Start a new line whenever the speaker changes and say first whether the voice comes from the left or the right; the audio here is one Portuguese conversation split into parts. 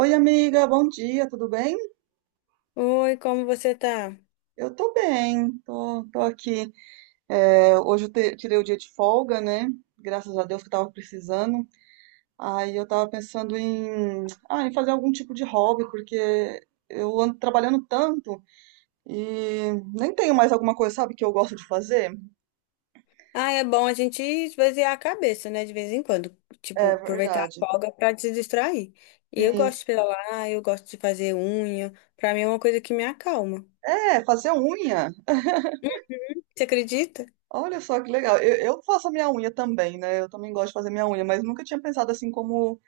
right: Oi, amiga, bom dia, tudo bem?
left: Oi, como você tá?
right: Eu tô bem, tô aqui. É, hoje eu tirei o dia de folga, né? Graças a Deus que eu tava precisando. Aí eu tava pensando em fazer algum tipo de hobby, porque eu ando trabalhando tanto e nem tenho mais alguma coisa, sabe, que eu gosto de fazer?
left: Ah, é bom a gente esvaziar a cabeça, né, de vez em quando. Tipo,
right: É
left: aproveitar a
right: verdade.
left: folga pra se distrair. E eu
right: Sim,
left: gosto de
right: sim.
left: pedalar, eu gosto de fazer unha. Pra mim é uma coisa que me acalma.
right: É, fazer unha.
left: Você acredita?
right: Olha só que legal. Eu faço a minha unha também, né? Eu também gosto de fazer minha unha, mas nunca tinha pensado assim como,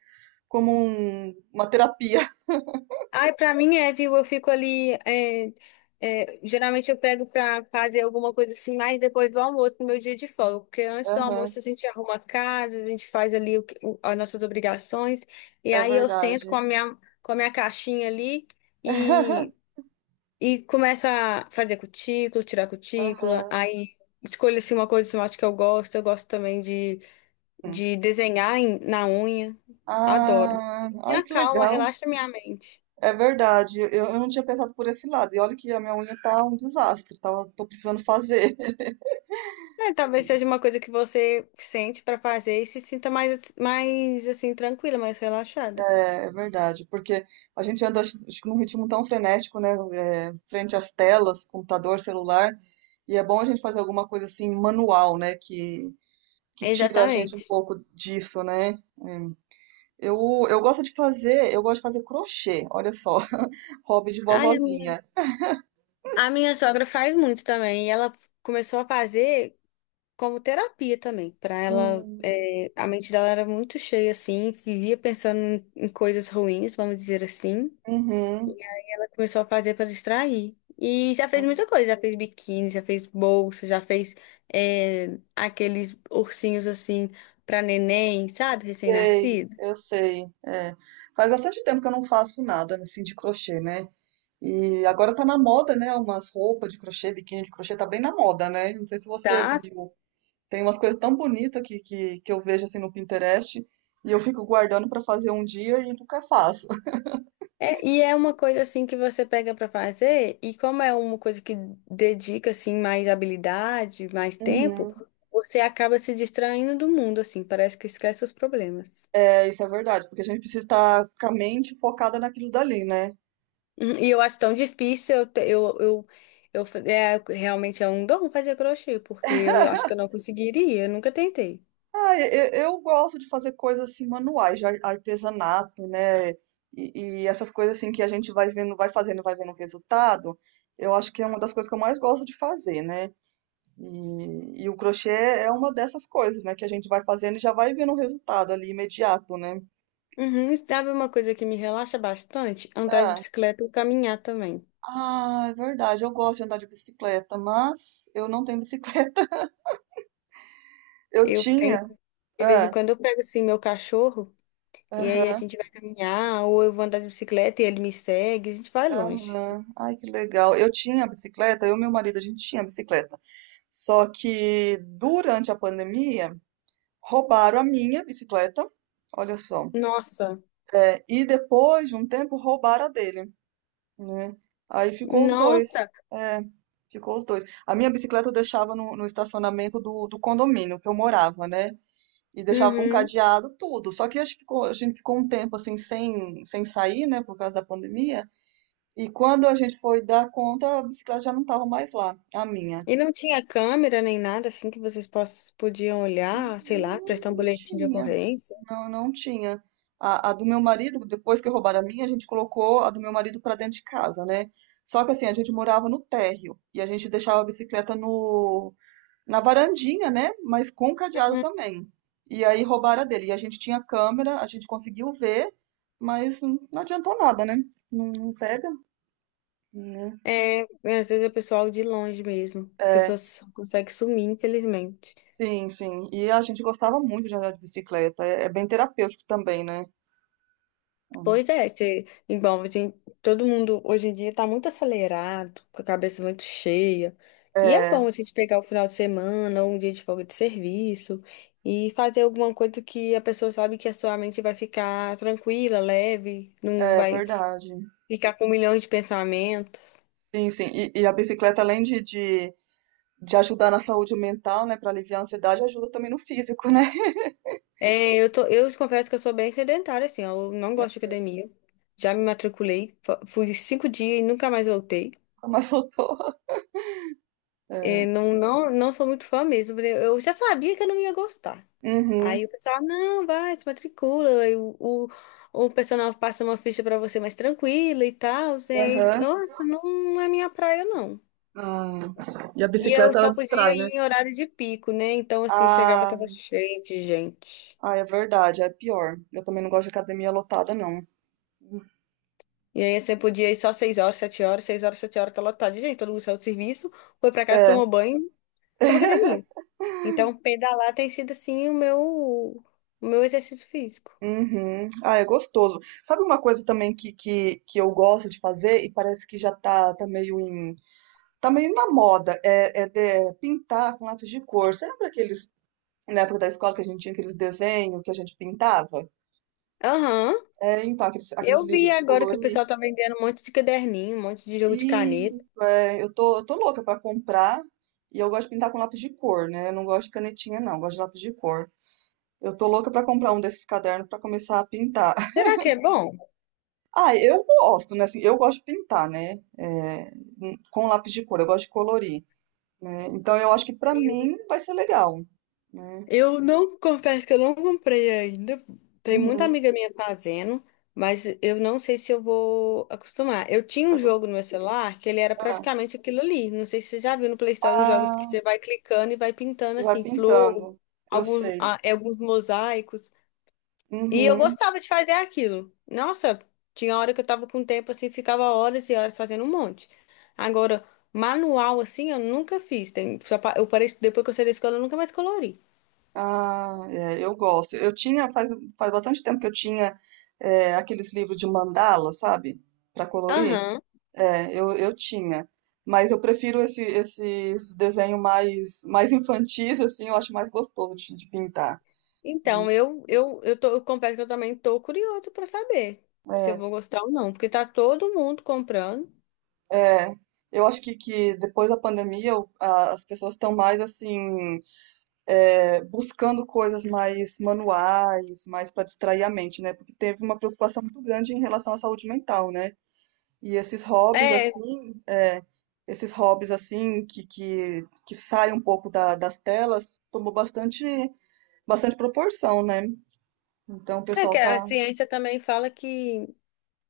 right: como uma terapia.
left: Ai, pra mim é, viu? Eu fico ali. Geralmente eu pego pra fazer alguma coisa assim, mais depois do almoço, no meu dia de folga. Porque antes do
right: Aham,
left: almoço a gente arruma a casa, a gente faz ali as nossas obrigações. E
right: é
left: aí eu sento
right: verdade.
left: com a minha caixinha ali. E E começa a fazer cutícula, tirar cutícula,
right: Aham.
left: aí escolho assim uma cor de esmalte que eu gosto. Eu gosto também de,
right: Sim.
left: de desenhar na unha. Adoro.
right: Ah,
left: Me
right: ai que
left: acalma,
right: legal.
left: relaxa minha mente.
right: É verdade. Eu não tinha pensado por esse lado. E olha que a minha unha tá um desastre, tá? Tô precisando fazer.
left: É, talvez seja uma coisa que você sente pra fazer e se sinta mais, mais assim, tranquila, mais relaxada.
right: É, é verdade, porque a gente anda acho que num ritmo tão frenético, né? É, frente às telas, computador, celular. E é bom a gente fazer alguma coisa assim manual, né? Que tira a gente um
left: Exatamente.
right: pouco disso, né? Eu, eu gosto de fazer, eu gosto de fazer crochê, olha só, hobby de
left: Ai, a minha,
right: vovozinha.
left: a minha sogra faz muito também. E ela começou a fazer como terapia também, para ela.
right: Hum,
left: A mente dela era muito cheia assim, vivia pensando em coisas ruins, vamos dizer assim,
right: uhum.
left: e ela começou a fazer para distrair. E já fez muita coisa, já fez biquíni, já fez bolsa, já fez aqueles ursinhos assim para neném, sabe,
right: Sei,
left: recém-nascido.
right: eu sei. É. Faz bastante tempo que eu não faço nada, né, assim de crochê, né? E agora tá na moda, né? Umas roupas de crochê, biquíni de crochê, tá bem na moda, né? Não sei se você
left: Tá.
right: viu. Tem umas coisas tão bonitas que eu vejo assim no Pinterest e eu fico guardando pra fazer um dia e nunca faço.
left: É, e é uma coisa assim que você pega pra fazer, e como é uma coisa que dedica assim mais habilidade, mais tempo,
right: Uhum.
left: você acaba se distraindo do mundo assim, parece que esquece os problemas.
right: É, isso é verdade, porque a gente precisa estar com a mente focada naquilo dali, né?
left: Uhum. E eu acho tão difícil, eu, te- eu fa- é, realmente é um dom fazer crochê, porque eu acho que eu não conseguiria, eu nunca tentei.
right: Ah, eu gosto de fazer coisas assim manuais, de artesanato, né? E essas coisas assim que a gente vai vendo, vai fazendo, vai vendo o resultado. Eu acho que é uma das coisas que eu mais gosto de fazer, né? E o crochê é uma dessas coisas, né? Que a gente vai fazendo e já vai vendo o resultado ali imediato, né?
left: Uhum. E sabe uma coisa que me relaxa bastante? Andar de
right: Ah,
left: bicicleta ou caminhar também.
right: ah, é verdade. Eu gosto de andar de bicicleta, mas eu não tenho bicicleta. Eu
left: Eu tenho,
right: tinha.
left: de vez em
right: Ah,
left: quando eu pego assim meu cachorro, e aí a
right: aham,
left: gente vai caminhar, ou eu vou andar de bicicleta e ele me segue, a gente vai longe.
right: aham. Ai, que legal. Eu tinha bicicleta, eu e meu marido, a gente tinha bicicleta. Só que durante a pandemia roubaram a minha bicicleta, olha só,
left: Nossa,
right: é, e depois de um tempo roubaram a dele, né? Aí ficou os dois,
left: nossa,
right: é, ficou os dois. A minha bicicleta eu deixava no estacionamento do condomínio que eu morava, né? E deixava com
left: uhum.
right: cadeado tudo. Só que a gente ficou um tempo assim sem sair, né, por causa da pandemia. E quando a gente foi dar conta, a bicicleta já não estava mais lá, a minha.
left: E não tinha câmera nem nada assim que vocês podiam olhar, sei lá,
right: Não,
left: prestar um
right: não
left: boletim de
right: tinha.
left: ocorrência.
right: Não, não tinha. A do meu marido, depois que roubaram a minha, a gente colocou a do meu marido pra dentro de casa, né? Só que assim, a gente morava no térreo e a gente deixava a bicicleta no, na varandinha, né? Mas com cadeado
left: Uhum.
right: também. E aí roubaram a dele. E a gente tinha câmera, a gente conseguiu ver, mas não adiantou nada, né? Não, não pega, né?
left: É, às vezes é pessoal de longe mesmo.
right: É,
left: Pessoas conseguem sumir, infelizmente.
right: sim, sim. E a gente gostava muito de andar de bicicleta. É, é bem terapêutico também, né?
left: Pois é, você, igual, assim, todo mundo hoje em dia tá muito acelerado, com a cabeça muito cheia. E é
right: É.
left: bom a gente pegar o final de semana ou um dia de folga de serviço e fazer alguma coisa que a pessoa sabe que a sua mente vai ficar tranquila, leve, não
right: É
left: vai
right: verdade.
left: ficar com milhões de pensamentos.
right: Sim, sim. E a bicicleta, além de ajudar na saúde mental, né, para aliviar a ansiedade, ajuda também no físico, né?
left: É, eu te confesso que eu sou bem sedentária, assim, ó, eu não gosto de academia. Já me matriculei, fui 5 dias e nunca mais voltei.
right: Como ela faltou.
left: É, não, não, não sou muito fã mesmo. Porque eu já sabia que eu não ia gostar.
right: Uhum,
left: Aí o pessoal, não, vai, te matricula. Aí o personal passa uma ficha pra você mais tranquila e tal. E aí,
right: aham.
left: nossa, não é minha praia, não.
right: Ah, e a
left: E eu
right: bicicleta, ela
left: só podia
right: distrai, né?
left: ir em horário de pico, né? Então, assim, chegava, tava
right: Ah,
left: cheio de gente.
right: ah, é verdade, é pior. Eu também não gosto de academia lotada, não.
left: E aí você podia ir só 6 horas, 7 horas, 6 horas, 7 horas, tá lotado de gente. Todo mundo saiu do serviço, foi pra casa,
right: É,
left: tomou banho, foi pra academia. Então, pedalar tem sido, assim, o meu exercício físico.
right: uhum. Ah, é gostoso. Sabe uma coisa também que eu gosto de fazer e parece que já tá meio em. Tá meio na moda, é é pintar com lápis de cor. Você lembra aqueles na época da escola que a gente tinha aqueles desenhos que a gente pintava.
left: Aham.
right: É, então, aqueles
left: Eu
right: livros
left: vi
right: de
left: agora que o
right: colorir.
left: pessoal tá vendendo um monte de caderninho, um monte de jogo de
right: E
left: caneta.
right: é, eu tô louca pra comprar. E eu gosto de pintar com lápis de cor, né? Eu não gosto de canetinha, não. Eu gosto de lápis de cor. Eu tô louca pra comprar um desses cadernos pra começar a pintar.
left: Será que é bom?
right: Ah, eu gosto, né? Assim, eu gosto de pintar, né? É, com lápis de cor. Eu gosto de colorir, né? Então, eu acho que pra
left: Eu
right: mim vai ser legal, né?
left: Eu não confesso que eu não comprei ainda. Tem muita
right: Uhum,
left: amiga minha fazendo, mas eu não sei se eu vou acostumar. Eu tinha
right: vai
left: um
right: gostar.
left: jogo no meu celular que ele era praticamente aquilo ali. Não sei se você já viu no Play Store uns jogos que
right: Ah,
left: você vai clicando e vai pintando
right: e vai
left: assim, flor,
right: pintando. Eu
left: alguns,
right: sei.
left: ah, é, alguns mosaicos. E eu
right: Uhum.
left: gostava de fazer aquilo. Nossa, tinha hora que eu tava com tempo assim, ficava horas e horas fazendo um monte. Agora, manual assim, eu nunca fiz. Eu parei, depois que eu saí da escola, eu nunca mais colori.
right: Ah, é, eu gosto. Faz bastante tempo que eu tinha aqueles livros de mandala, sabe? Para colorir.
left: Aham.
right: É, eu tinha. Mas eu prefiro esses desenhos mais infantis, assim, eu acho mais gostoso de pintar.
left: Então, eu confesso que eu também tô curiosa pra saber se eu vou gostar ou não, porque tá todo mundo comprando.
right: É, eu acho que depois da pandemia as pessoas estão mais, assim, é, buscando coisas mais manuais, mais para distrair a mente, né? Porque teve uma preocupação muito grande em relação à saúde mental, né? E esses hobbies
left: É,
right: assim, é, esses hobbies assim que saem um pouco das telas, tomou bastante proporção, né? Então o
left: é que
right: pessoal
left: a
right: tá.
left: ciência também fala que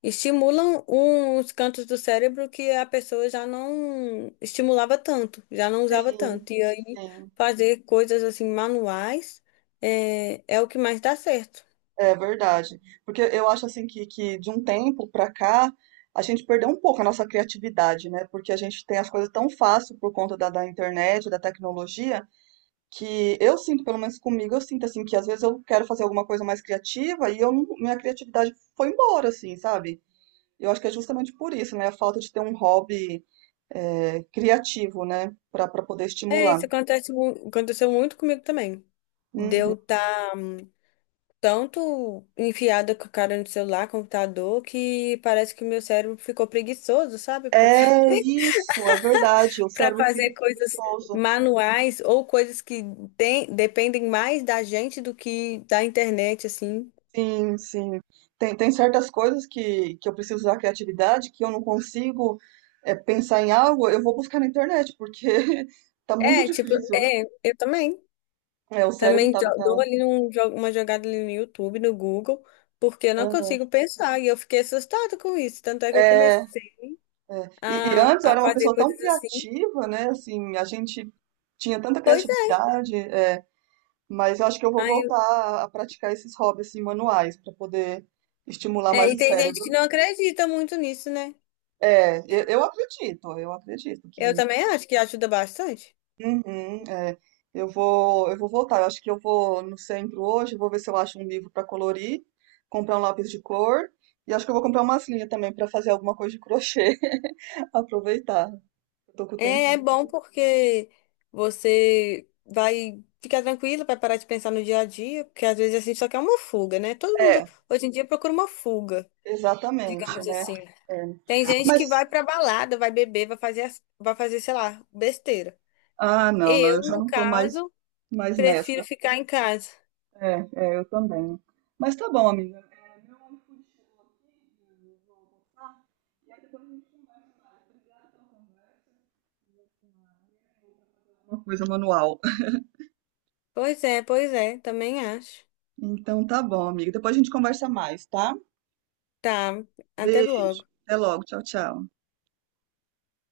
left: estimulam uns cantos do cérebro que a pessoa já não estimulava tanto, já não usava
right: Sim,
left: tanto. E aí,
right: sim,
left: fazer coisas assim manuais é o que mais dá certo.
right: é verdade. Porque eu acho assim que de um tempo pra cá a gente perdeu um pouco a nossa criatividade, né? Porque a gente tem as coisas tão fácil por conta da internet, da tecnologia, que eu sinto, pelo menos comigo, eu sinto assim que às vezes eu quero fazer alguma coisa mais criativa e eu minha criatividade foi embora, assim, sabe? Eu acho que é justamente por isso, né? A falta de ter um hobby é, criativo, né? Para para poder
left: É,
right: estimular.
left: isso acontece, aconteceu muito comigo também.
right: Uhum.
left: Deu tá tanto enfiada com a cara no celular, computador, que parece que o meu cérebro ficou preguiçoso, sabe? Pra
right: É isso, é verdade. O
left: para
right: cérebro fica
left: fazer coisas
right: preguiçoso.
left: manuais ou coisas que dependem mais da gente do que da internet, assim.
right: Sim, sim. Tem certas coisas que eu preciso usar a criatividade, que eu não consigo é, pensar em algo, eu vou buscar na internet, porque tá muito
left: É, tipo,
right: difícil.
left: eu também.
right: É,
left: Também
right: tá.
left: dou ali uma jogada ali no YouTube, no Google, porque eu não
right: Aham.
left: consigo pensar. E eu fiquei assustada com isso. Tanto é que eu
right: É, é.
left: comecei
right: E
left: a,
right: antes eu
left: a
right: era uma
left: fazer
right: pessoa tão
left: coisas assim.
right: criativa, né? Assim, a gente tinha tanta
left: Pois é.
right: criatividade. É, mas eu acho que eu vou
left: Aí eu-
right: voltar a praticar esses hobbies assim, manuais para poder estimular mais
left: E
right: o
left: tem gente que
right: cérebro.
left: não acredita muito nisso, né?
right: É, eu acredito
left: Eu
right: que
left: também acho que ajuda bastante.
right: uhum, é. Eu vou voltar. Eu acho que eu vou no centro hoje, vou ver se eu acho um livro para colorir, comprar um lápis de cor e acho que eu vou comprar umas linhas também para fazer alguma coisa de crochê, aproveitar. Eu tô com o tempo
left: É bom
right: livre.
left: porque você vai ficar tranquilo, vai parar de pensar no dia a dia, porque às vezes a gente só quer uma fuga, né? Todo mundo
right: É,
left: hoje em dia procura uma fuga,
right: exatamente,
left: digamos
right: né?
left: assim.
right: É.
left: Tem gente que
right: Mas
left: vai pra balada, vai beber, vai fazer, sei lá, besteira.
right: ah, não, não, eu
left: Eu,
right: já
left: no
right: não tô mais
left: caso, prefiro
right: nessa.
left: ficar em casa.
right: É, é, eu também. Mas tá bom, amiga. É, meu iFood chegou aqui, eu vou almoçar, e aí depois a gente conversa mais. Obrigada pela conversa, que eu uma coisa manual.
left: Pois é, também acho.
right: Então tá bom, amiga. Depois a gente conversa mais, tá?
left: Tá, até
right: Beijo.
left: logo.
right: Até logo. Tchau, tchau.